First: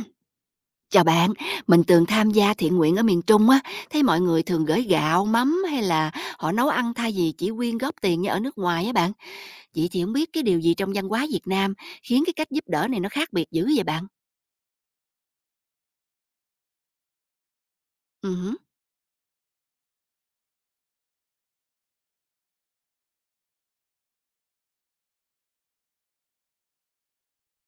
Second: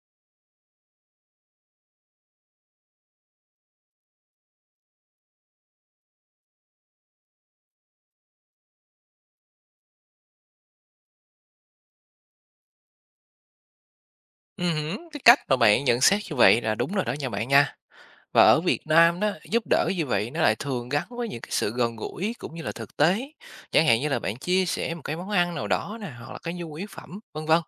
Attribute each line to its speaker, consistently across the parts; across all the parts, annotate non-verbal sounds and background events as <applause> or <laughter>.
Speaker 1: <clears throat> Chào bạn, mình từng tham gia thiện nguyện ở miền Trung á, thấy mọi người thường gửi gạo, mắm hay là họ nấu ăn thay vì chỉ quyên góp tiền như ở nước ngoài á bạn. Vậy thì không biết cái điều gì trong văn hóa Việt Nam khiến cái cách giúp đỡ này nó khác biệt dữ vậy bạn?
Speaker 2: Ừm cái cách mà bạn nhận xét như vậy là đúng rồi đó nha bạn nha.
Speaker 1: Ừ,
Speaker 2: Và
Speaker 1: hứ,
Speaker 2: ở Việt Nam đó, giúp đỡ như vậy nó lại thường gắn với những cái sự gần gũi cũng như là thực tế. Chẳng hạn như là bạn chia sẻ một cái món ăn nào đó nè, hoặc là cái nhu yếu phẩm, vân vân.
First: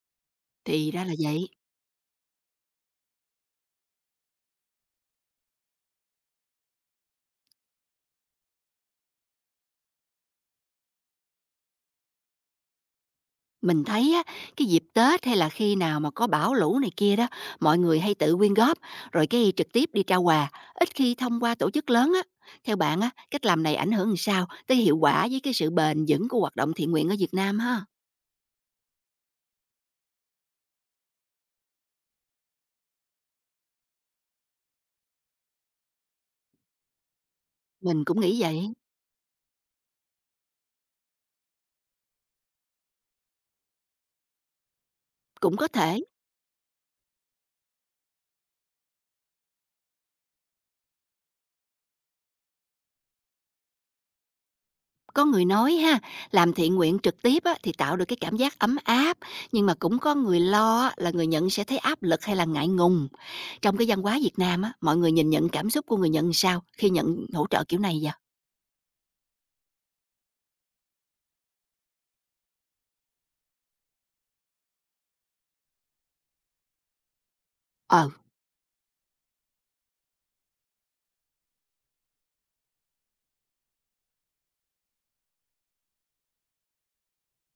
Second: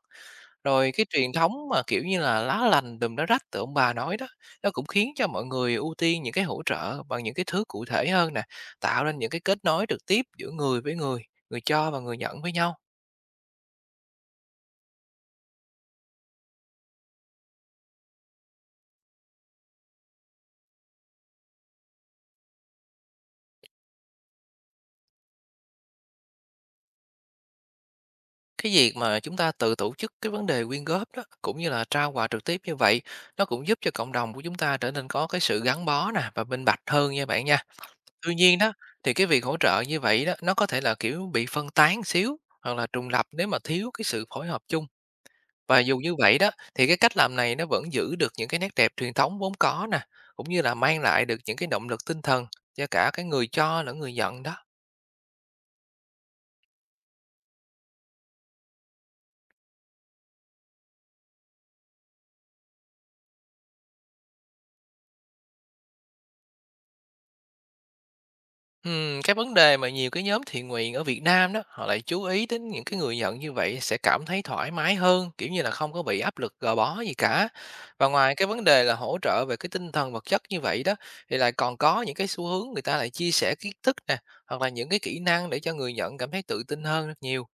Speaker 1: thì
Speaker 2: Rồi
Speaker 1: ra
Speaker 2: cái
Speaker 1: là
Speaker 2: truyền
Speaker 1: vậy.
Speaker 2: thống mà, kiểu như là, lá lành đùm lá rách từ ông bà nói đó, nó cũng khiến cho mọi người ưu tiên những cái hỗ trợ bằng những cái thứ cụ thể hơn nè, tạo nên những cái kết nối trực tiếp giữa người với người, người cho và người nhận với nhau.
Speaker 1: Mình thấy á, cái dịp Tết hay là khi nào mà có bão lũ này kia đó, mọi người hay tự quyên góp, rồi cái trực tiếp đi trao quà, ít khi thông qua tổ chức lớn á. Theo bạn á, cách làm này ảnh hưởng làm sao tới hiệu quả với cái sự bền vững của hoạt động thiện nguyện ở Việt Nam ha?
Speaker 2: Cái việc mà chúng ta tự tổ chức cái vấn đề quyên góp đó cũng như là trao quà trực tiếp như vậy nó cũng giúp cho cộng đồng của chúng ta trở nên có cái sự gắn bó nè và minh bạch hơn nha bạn nha.
Speaker 1: Mình cũng
Speaker 2: Tuy
Speaker 1: nghĩ
Speaker 2: nhiên
Speaker 1: vậy,
Speaker 2: đó thì cái việc hỗ trợ như vậy đó nó có thể là kiểu bị phân tán xíu, hoặc là trùng lập nếu mà thiếu cái sự phối hợp chung.
Speaker 1: cũng có
Speaker 2: Và dù
Speaker 1: thể.
Speaker 2: như vậy đó thì cái cách làm này nó vẫn giữ được những cái nét đẹp truyền thống vốn có nè, cũng như là mang lại được những cái động lực tinh thần cho cả cái người cho lẫn người nhận đó.
Speaker 1: Có người nói ha, làm thiện nguyện trực tiếp á, thì tạo được cái cảm giác ấm áp, nhưng mà cũng có người lo á, là người nhận sẽ thấy áp lực hay là ngại ngùng. Trong cái văn hóa Việt Nam á, mọi người nhìn nhận cảm xúc của người nhận sao khi nhận hỗ trợ kiểu này vậy?
Speaker 2: Cái vấn đề mà nhiều cái nhóm thiện nguyện ở Việt Nam đó, họ lại chú ý đến những cái người nhận như vậy sẽ cảm thấy thoải mái hơn, kiểu như là không có bị áp lực gò bó gì cả.
Speaker 1: Ờ,
Speaker 2: Và ngoài cái vấn đề là hỗ trợ về cái tinh thần vật chất như vậy đó, thì lại còn có những cái xu hướng người ta lại chia sẻ kiến thức nè, hoặc là những cái kỹ năng để cho người nhận cảm thấy tự tin hơn rất nhiều.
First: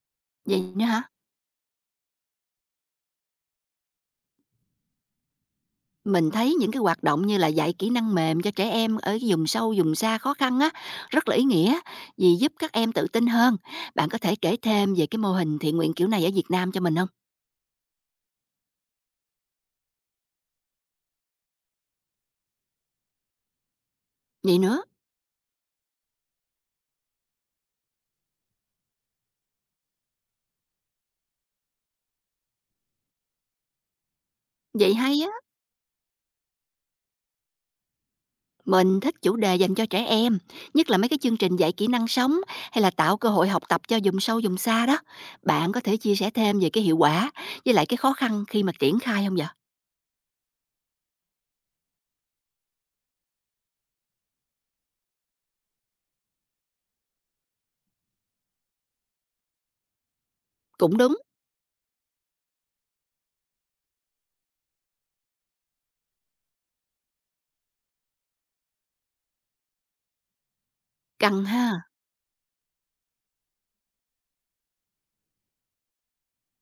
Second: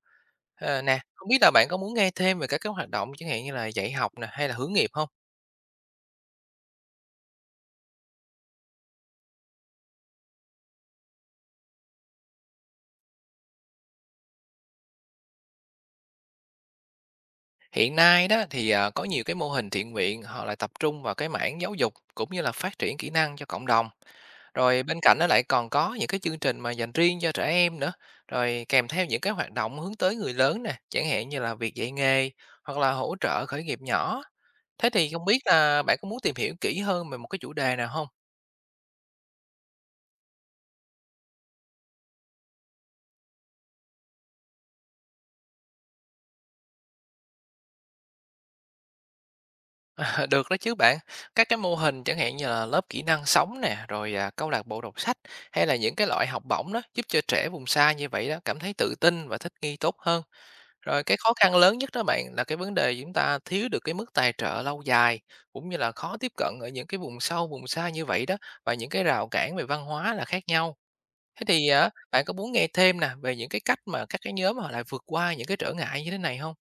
Speaker 1: vậy
Speaker 2: Ờ,
Speaker 1: nữa
Speaker 2: nè,
Speaker 1: hả?
Speaker 2: không biết là bạn có muốn nghe thêm về các cái hoạt động chẳng hạn như là dạy học nè, hay là hướng nghiệp không?
Speaker 1: Mình thấy những cái hoạt động như là dạy kỹ năng mềm cho trẻ em ở cái vùng sâu, vùng xa khó khăn á, rất là ý nghĩa vì giúp các em tự tin hơn. Bạn có thể kể thêm về cái mô hình thiện nguyện kiểu này ở Việt Nam cho mình không?
Speaker 2: Hiện nay đó thì, có nhiều cái mô hình thiện nguyện họ lại tập trung vào cái mảng giáo dục cũng như là phát triển kỹ năng cho cộng đồng.
Speaker 1: Vậy nữa,
Speaker 2: Rồi bên cạnh nó lại còn có những cái chương trình mà dành riêng cho trẻ em nữa, rồi kèm theo những cái hoạt động hướng tới người lớn nè, chẳng hạn như là việc dạy nghề hoặc là hỗ trợ khởi nghiệp nhỏ. Thế
Speaker 1: vậy
Speaker 2: thì
Speaker 1: hay
Speaker 2: không
Speaker 1: á,
Speaker 2: biết là bạn có muốn tìm hiểu kỹ hơn về một cái chủ đề nào không?
Speaker 1: mình thích chủ đề dành cho trẻ em, nhất là mấy cái chương trình dạy kỹ năng sống hay là tạo cơ hội học tập cho vùng sâu vùng xa đó. Bạn có thể chia sẻ thêm về cái hiệu quả với lại cái khó khăn khi mà triển khai không vậy?
Speaker 2: <laughs> À, được đó chứ bạn. Các cái mô hình chẳng hạn như là lớp kỹ năng sống nè, rồi câu lạc bộ đọc sách hay là những cái loại học bổng đó giúp cho trẻ vùng xa như vậy đó cảm thấy tự tin và thích nghi tốt hơn.
Speaker 1: Cũng
Speaker 2: Rồi
Speaker 1: đúng,
Speaker 2: cái khó khăn lớn nhất đó bạn là cái vấn đề chúng ta thiếu được cái mức tài trợ lâu dài, cũng như là khó tiếp cận ở những cái vùng sâu, vùng xa như vậy đó, và những cái rào cản về văn hóa là khác nhau. Thế
Speaker 1: cần
Speaker 2: thì
Speaker 1: ha.
Speaker 2: bạn có muốn nghe thêm nè về những cái cách mà các cái nhóm họ lại vượt qua những cái trở ngại như thế này không?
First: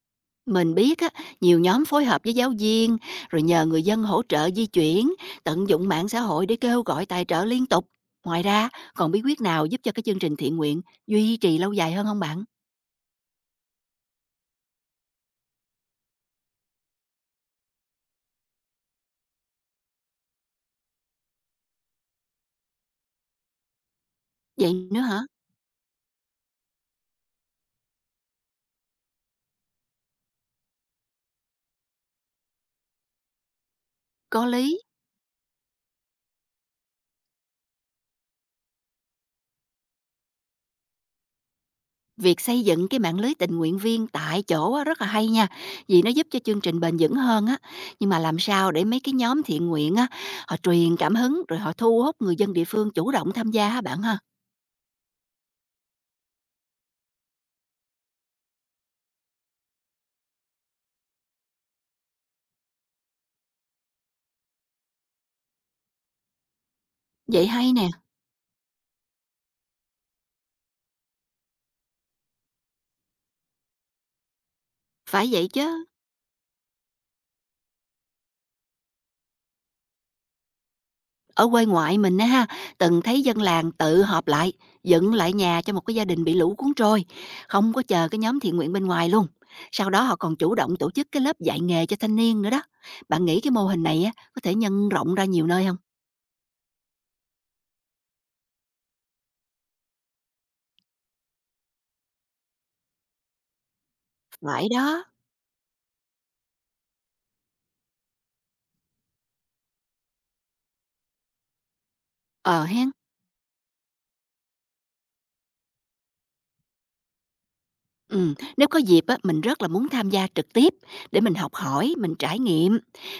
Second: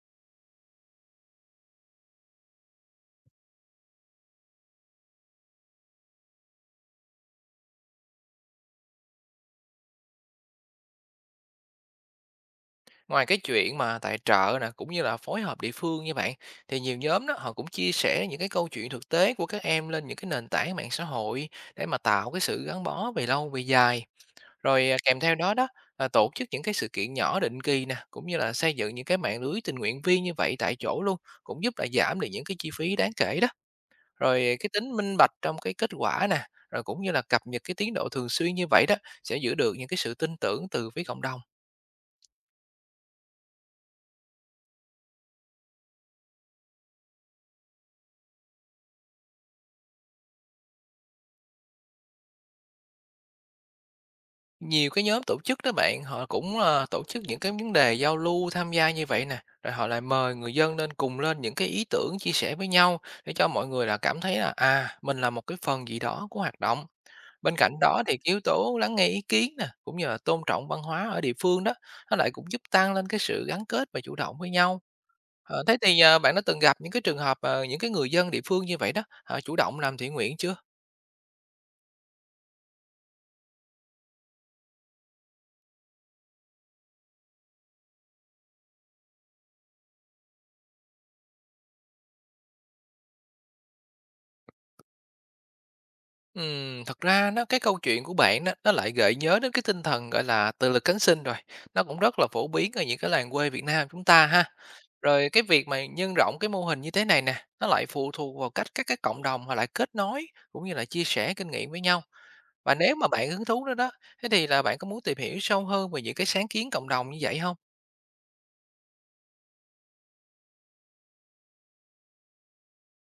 Speaker 1: Mình biết á, nhiều nhóm phối hợp với giáo viên, rồi nhờ người dân hỗ trợ di chuyển, tận dụng mạng xã hội để kêu gọi tài trợ liên tục. Ngoài ra, còn bí quyết nào giúp cho cái chương trình thiện nguyện duy trì lâu dài hơn không bạn?
Speaker 2: Ngoài cái chuyện mà tài trợ nè, cũng như là phối hợp địa phương như bạn, thì nhiều nhóm đó họ cũng chia sẻ những cái câu chuyện thực tế của các em lên những cái nền tảng mạng xã hội để mà tạo cái sự gắn bó về lâu về dài.
Speaker 1: Vậy
Speaker 2: Rồi
Speaker 1: nữa hả?
Speaker 2: kèm theo đó đó là tổ chức những cái sự kiện nhỏ định kỳ nè, cũng như là xây dựng những cái mạng lưới tình nguyện viên như vậy tại chỗ luôn, cũng giúp là giảm được những cái chi phí đáng kể đó. Rồi
Speaker 1: Có
Speaker 2: cái
Speaker 1: lý.
Speaker 2: tính minh bạch trong cái kết quả nè, rồi cũng như là cập nhật cái tiến độ thường xuyên như vậy đó sẽ giữ được những cái sự tin tưởng từ phía cộng đồng.
Speaker 1: Việc xây dựng cái mạng lưới tình nguyện viên tại chỗ á, rất là hay nha, vì nó giúp cho chương trình bền vững hơn á. Nhưng mà làm sao để mấy cái nhóm thiện nguyện á, họ truyền cảm hứng rồi họ thu hút người dân địa phương chủ động tham gia hả bạn ha?
Speaker 2: Nhiều cái nhóm tổ chức đó bạn, họ cũng, tổ chức những cái vấn đề giao lưu, tham gia như vậy nè, rồi họ lại mời người dân nên cùng lên những cái ý tưởng chia sẻ với nhau để cho mọi người là cảm thấy là, à, mình là một cái phần gì đó của hoạt động.
Speaker 1: Vậy
Speaker 2: Bên
Speaker 1: hay
Speaker 2: cạnh
Speaker 1: nè,
Speaker 2: đó thì cái yếu tố lắng nghe ý kiến nè, cũng như là tôn trọng văn hóa ở địa phương đó, nó lại cũng giúp tăng lên cái sự gắn kết và chủ động với nhau.
Speaker 1: phải vậy
Speaker 2: Ờ, thế
Speaker 1: chứ.
Speaker 2: thì, bạn đã từng gặp những cái trường hợp, những cái người dân địa phương như vậy đó, họ chủ động làm thiện nguyện chưa?
Speaker 1: Ở quê ngoại mình á ha, từng thấy dân làng tự họp lại, dựng lại nhà cho một cái gia đình bị lũ cuốn trôi, không có chờ cái nhóm thiện nguyện bên ngoài luôn. Sau đó họ còn chủ động tổ chức cái lớp dạy nghề cho thanh niên nữa đó. Bạn nghĩ cái mô hình này á, có thể nhân rộng ra nhiều nơi không?
Speaker 2: Thật ra nó cái câu chuyện của bạn đó, nó lại gợi nhớ đến cái tinh thần, gọi là, tự lực cánh sinh rồi, nó cũng rất là phổ biến ở những cái làng quê Việt Nam chúng ta ha.
Speaker 1: Phải đó.
Speaker 2: Rồi cái việc mà nhân rộng cái mô hình như thế này nè, nó lại phụ thuộc vào cách các cái cộng đồng họ lại kết nối, cũng như là chia sẻ kinh nghiệm với nhau.
Speaker 1: Ờ
Speaker 2: Và
Speaker 1: hen,
Speaker 2: nếu mà bạn hứng thú nữa đó, thế thì là bạn có muốn tìm hiểu sâu hơn về những cái sáng kiến cộng đồng như vậy không?
Speaker 1: ừm, nếu có dịp á, mình rất là muốn tham gia trực tiếp để mình học hỏi, mình trải nghiệm.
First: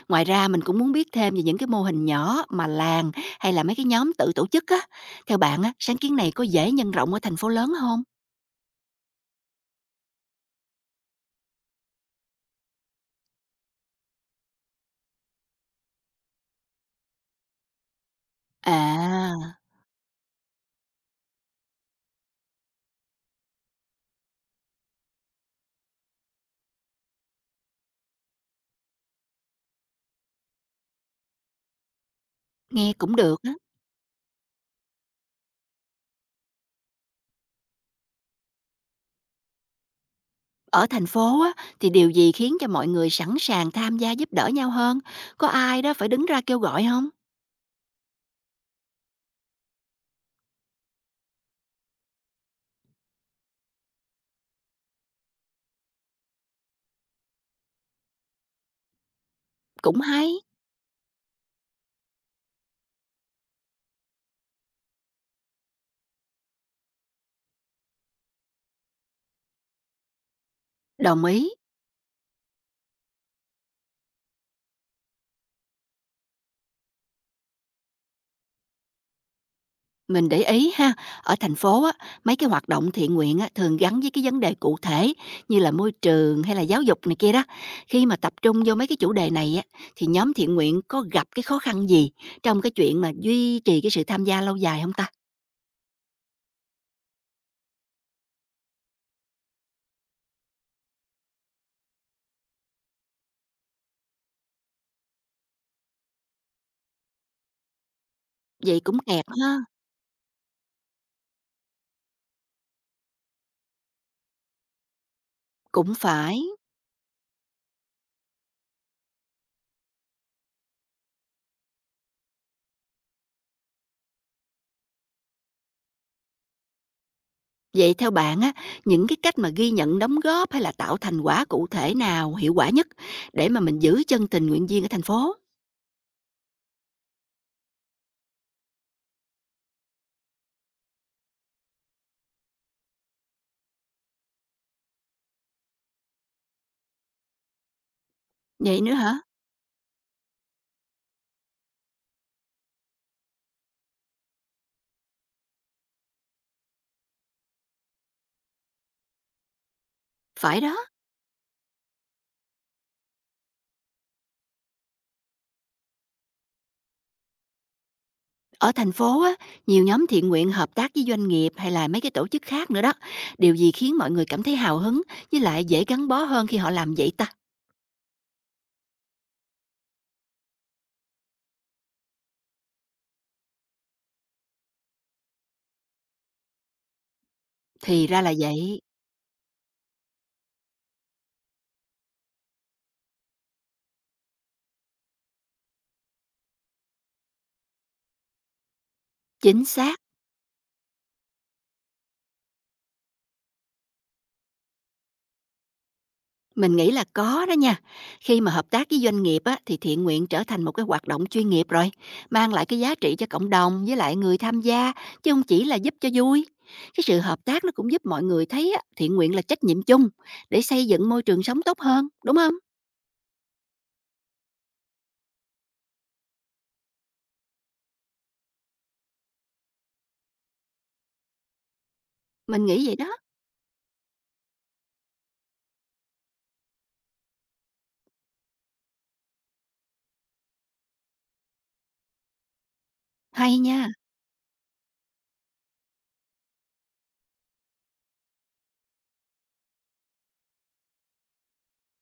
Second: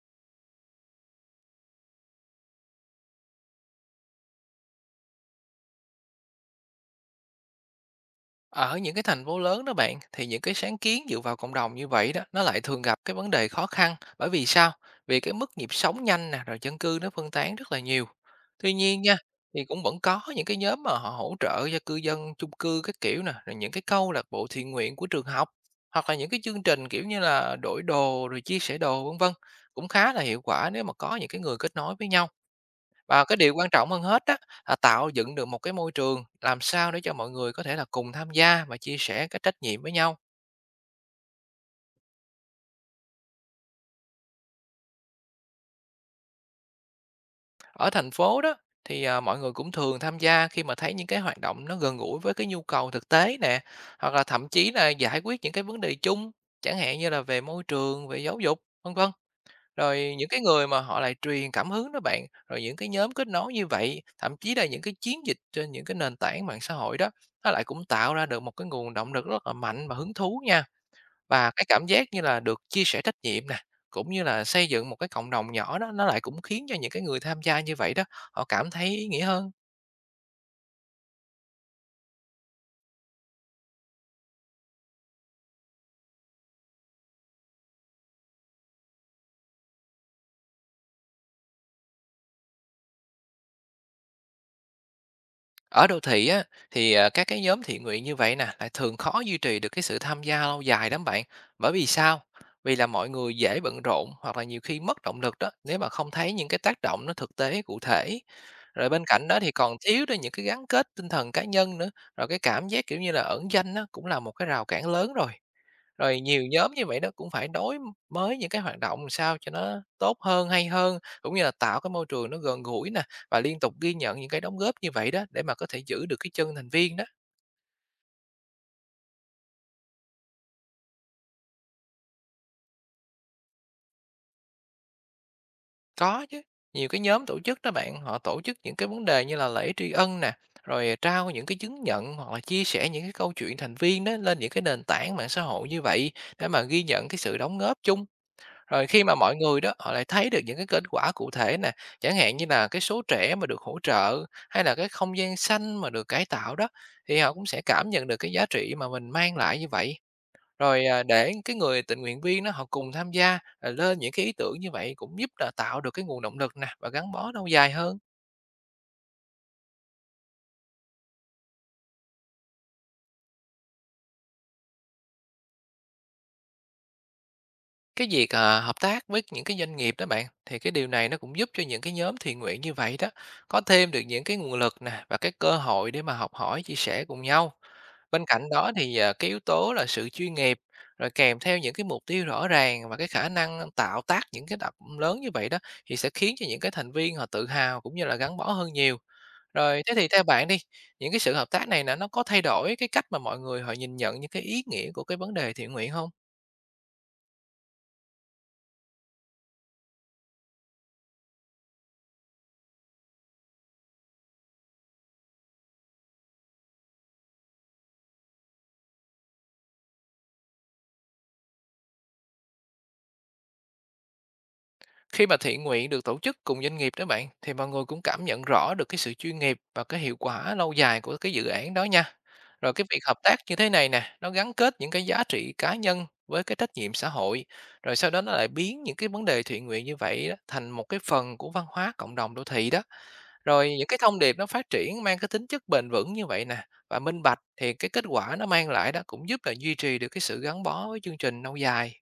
Speaker 1: Ngoài ra mình cũng muốn biết thêm về những cái mô hình nhỏ mà làng hay là mấy cái nhóm tự tổ chức á. Theo bạn á, sáng kiến này có dễ nhân rộng ở thành phố lớn không?
Speaker 2: Ở những cái thành phố lớn đó bạn thì những cái sáng kiến dựa vào cộng đồng như vậy đó nó lại thường gặp cái vấn đề khó khăn bởi vì sao? Vì cái mức nhịp sống nhanh nè rồi dân cư nó phân tán rất là nhiều. Tuy nhiên nha,
Speaker 1: À,
Speaker 2: thì cũng vẫn có những cái nhóm mà họ hỗ trợ cho cư dân chung cư các kiểu nè, rồi những cái câu lạc bộ thiện nguyện của trường học, hoặc là những cái chương trình kiểu như là đổi đồ rồi chia sẻ đồ vân vân, cũng khá là hiệu quả nếu mà có những cái người kết nối với nhau.
Speaker 1: nghe cũng
Speaker 2: Và cái
Speaker 1: được á.
Speaker 2: điều quan trọng hơn hết đó là tạo dựng được một cái môi trường làm sao để cho mọi người có thể là cùng tham gia và chia sẻ cái trách nhiệm với nhau.
Speaker 1: Ở thành phố á, thì điều gì khiến cho mọi người sẵn sàng tham gia giúp đỡ nhau hơn? Có ai đó phải đứng ra kêu gọi không?
Speaker 2: Ở thành phố đó thì, mọi người cũng thường tham gia khi mà thấy những cái hoạt động nó gần gũi với cái nhu cầu thực tế nè, hoặc là thậm chí là giải quyết những cái vấn đề chung, chẳng hạn như là về môi trường, về giáo dục, vân vân.
Speaker 1: Cũng
Speaker 2: Rồi những
Speaker 1: hay.
Speaker 2: cái người mà họ lại truyền cảm hứng đó bạn, rồi những cái nhóm kết nối như vậy, thậm chí là những cái chiến dịch trên những cái nền tảng mạng xã hội đó, nó lại cũng tạo ra được một cái nguồn động lực rất là mạnh và hứng thú nha.
Speaker 1: Đồng ý.
Speaker 2: Và cái cảm giác như là được chia sẻ trách nhiệm nè, cũng như là xây dựng một cái cộng đồng nhỏ đó, nó lại cũng khiến cho những cái người tham gia như vậy đó, họ cảm thấy ý nghĩa hơn.
Speaker 1: Mình để ý ha, ở thành phố á, mấy cái hoạt động thiện nguyện á, thường gắn với cái vấn đề cụ thể như là môi trường hay là giáo dục này kia đó. Khi mà tập trung vô mấy cái chủ đề này á, thì nhóm thiện nguyện có gặp cái khó khăn gì trong cái chuyện mà duy trì cái sự tham gia lâu dài không ta?
Speaker 2: Ở đô thị á, thì, các cái nhóm thiện nguyện như vậy nè, lại thường khó duy trì được cái sự tham gia lâu dài lắm bạn. Bởi vì sao? Vì là mọi người dễ bận rộn hoặc là nhiều khi mất động lực đó, nếu mà không thấy những cái tác động nó thực tế cụ thể.
Speaker 1: Vậy
Speaker 2: Rồi
Speaker 1: cũng
Speaker 2: bên
Speaker 1: kẹt
Speaker 2: cạnh đó thì
Speaker 1: ha,
Speaker 2: còn thiếu đi những cái gắn kết tinh thần cá nhân nữa, rồi cái cảm giác, kiểu như là, ẩn danh đó cũng là một cái rào cản lớn rồi.
Speaker 1: cũng
Speaker 2: Rồi
Speaker 1: phải.
Speaker 2: nhiều nhóm như vậy đó cũng phải đối mới những cái hoạt động làm sao cho nó tốt hơn, hay hơn, cũng như là tạo cái môi trường nó gần gũi nè, và liên tục ghi nhận những cái đóng góp như vậy đó để mà có thể giữ được cái chân thành viên đó.
Speaker 1: Vậy theo bạn á, những cái cách mà ghi nhận đóng góp hay là tạo thành quả cụ thể nào hiệu quả nhất để mà mình giữ chân tình nguyện viên ở thành phố?
Speaker 2: Có chứ, nhiều cái nhóm tổ chức đó bạn, họ tổ chức những cái vấn đề như là lễ tri ân nè, rồi trao những cái chứng nhận hoặc là chia sẻ những cái câu chuyện thành viên đó lên những cái nền tảng mạng xã hội như vậy để mà ghi nhận cái sự đóng góp chung.
Speaker 1: Vậy
Speaker 2: Rồi
Speaker 1: nữa
Speaker 2: khi mà
Speaker 1: hả?
Speaker 2: mọi người đó, họ lại thấy được những cái kết quả cụ thể nè, chẳng hạn như là cái số trẻ mà được hỗ trợ hay là cái không gian xanh mà được cải tạo đó, thì họ cũng sẽ cảm nhận được cái giá trị mà mình mang lại như vậy.
Speaker 1: Phải đó.
Speaker 2: Rồi, để cái người tình nguyện viên đó họ cùng tham gia, à, lên những cái ý tưởng như vậy cũng giúp là tạo được cái nguồn động lực nè và gắn bó lâu dài hơn.
Speaker 1: Ở thành phố á, nhiều nhóm thiện nguyện hợp tác với doanh nghiệp hay là mấy cái tổ chức khác nữa đó. Điều gì khiến mọi người cảm thấy hào hứng với lại dễ gắn bó hơn khi họ làm vậy ta?
Speaker 2: Cái việc, hợp tác với những cái doanh nghiệp đó bạn, thì cái điều này nó cũng giúp cho những cái nhóm thiện nguyện như vậy đó, có thêm được những cái nguồn lực nè và cái cơ hội để mà học hỏi, chia sẻ cùng nhau.
Speaker 1: Thì ra
Speaker 2: Bên
Speaker 1: là
Speaker 2: cạnh đó
Speaker 1: vậy.
Speaker 2: thì, cái yếu tố là sự chuyên nghiệp, rồi kèm theo những cái mục tiêu rõ ràng và cái khả năng tạo tác những cái đập lớn như vậy đó, thì sẽ khiến cho những cái thành viên họ tự hào cũng như là gắn bó hơn nhiều.
Speaker 1: Chính
Speaker 2: Rồi, thế
Speaker 1: xác.
Speaker 2: thì theo bạn đi, những cái sự hợp tác này nè, nó có thay đổi cái cách mà mọi người họ nhìn nhận những cái ý nghĩa của cái vấn đề thiện nguyện không?
Speaker 1: Mình nghĩ là có đó nha. Khi mà hợp tác với doanh nghiệp á, thì thiện nguyện trở thành một cái hoạt động chuyên nghiệp rồi. Mang lại cái giá trị cho cộng đồng với lại người tham gia, chứ không chỉ là giúp cho vui. Cái sự hợp tác nó cũng giúp mọi người thấy á, thiện nguyện là trách nhiệm chung để xây dựng môi trường sống tốt hơn, đúng không?
Speaker 2: Khi mà thiện nguyện được tổ chức cùng doanh nghiệp đó bạn, thì mọi người cũng cảm nhận rõ được cái sự chuyên nghiệp và cái hiệu quả lâu dài của cái dự án đó nha.
Speaker 1: Mình
Speaker 2: Rồi cái
Speaker 1: nghĩ vậy
Speaker 2: việc
Speaker 1: đó.
Speaker 2: hợp tác như thế này nè, nó gắn kết những cái giá trị cá nhân với cái trách nhiệm xã hội, rồi sau đó nó lại biến những cái vấn đề thiện nguyện như vậy đó, thành một cái phần của văn hóa cộng đồng đô thị đó.
Speaker 1: Hay
Speaker 2: Rồi những
Speaker 1: nha.
Speaker 2: cái thông điệp nó phát triển mang cái tính chất bền vững như vậy nè và minh bạch thì cái kết quả nó mang lại đó cũng giúp là duy trì được cái sự gắn bó với chương trình lâu dài.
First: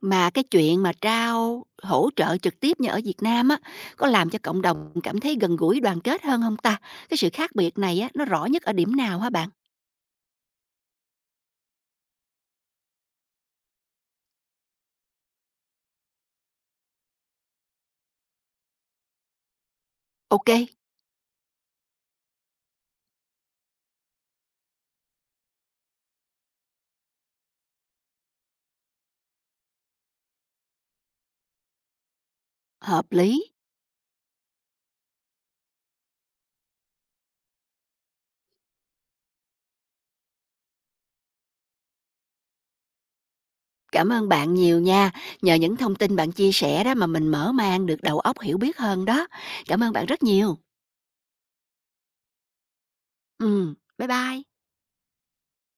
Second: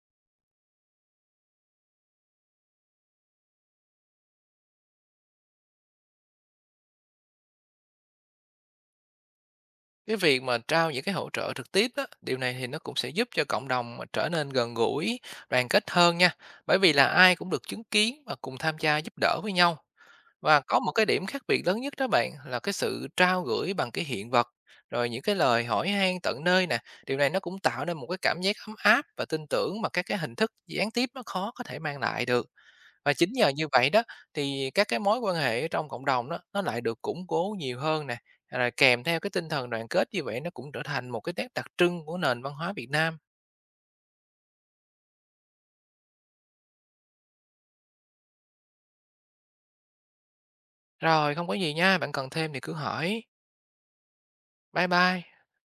Speaker 1: Mà cái chuyện mà trao hỗ trợ trực tiếp như ở Việt Nam á, có làm cho cộng đồng cảm thấy gần gũi, đoàn kết hơn không ta? Cái sự khác biệt này á, nó rõ nhất ở điểm nào hả bạn?
Speaker 2: Cái việc mà trao những cái hỗ trợ trực tiếp đó, điều này thì nó cũng sẽ giúp cho cộng đồng mà trở nên gần gũi, đoàn kết hơn nha. Bởi vì là ai cũng được chứng kiến và cùng tham gia giúp đỡ với nhau.
Speaker 1: Ok,
Speaker 2: Và có một cái điểm khác biệt lớn nhất đó bạn là cái sự trao gửi bằng cái hiện vật, rồi những cái lời hỏi han tận nơi nè, điều này nó cũng tạo nên một cái cảm giác ấm áp và tin tưởng mà các cái hình thức gián tiếp nó khó có thể mang lại được.
Speaker 1: hợp
Speaker 2: Và chính
Speaker 1: lý.
Speaker 2: nhờ như vậy đó thì các cái mối quan hệ trong cộng đồng đó nó lại được củng cố nhiều hơn nè, rồi kèm theo cái tinh thần đoàn kết như vậy nó cũng trở thành một cái nét đặc trưng của nền văn hóa Việt Nam.
Speaker 1: Cảm ơn bạn nhiều nha, nhờ những thông tin bạn chia sẻ đó mà mình mở mang được đầu óc hiểu biết hơn đó. Cảm ơn bạn rất nhiều.
Speaker 2: Rồi không có gì nha, bạn cần thêm thì cứ hỏi.
Speaker 1: Bye bye.
Speaker 2: Bye bye.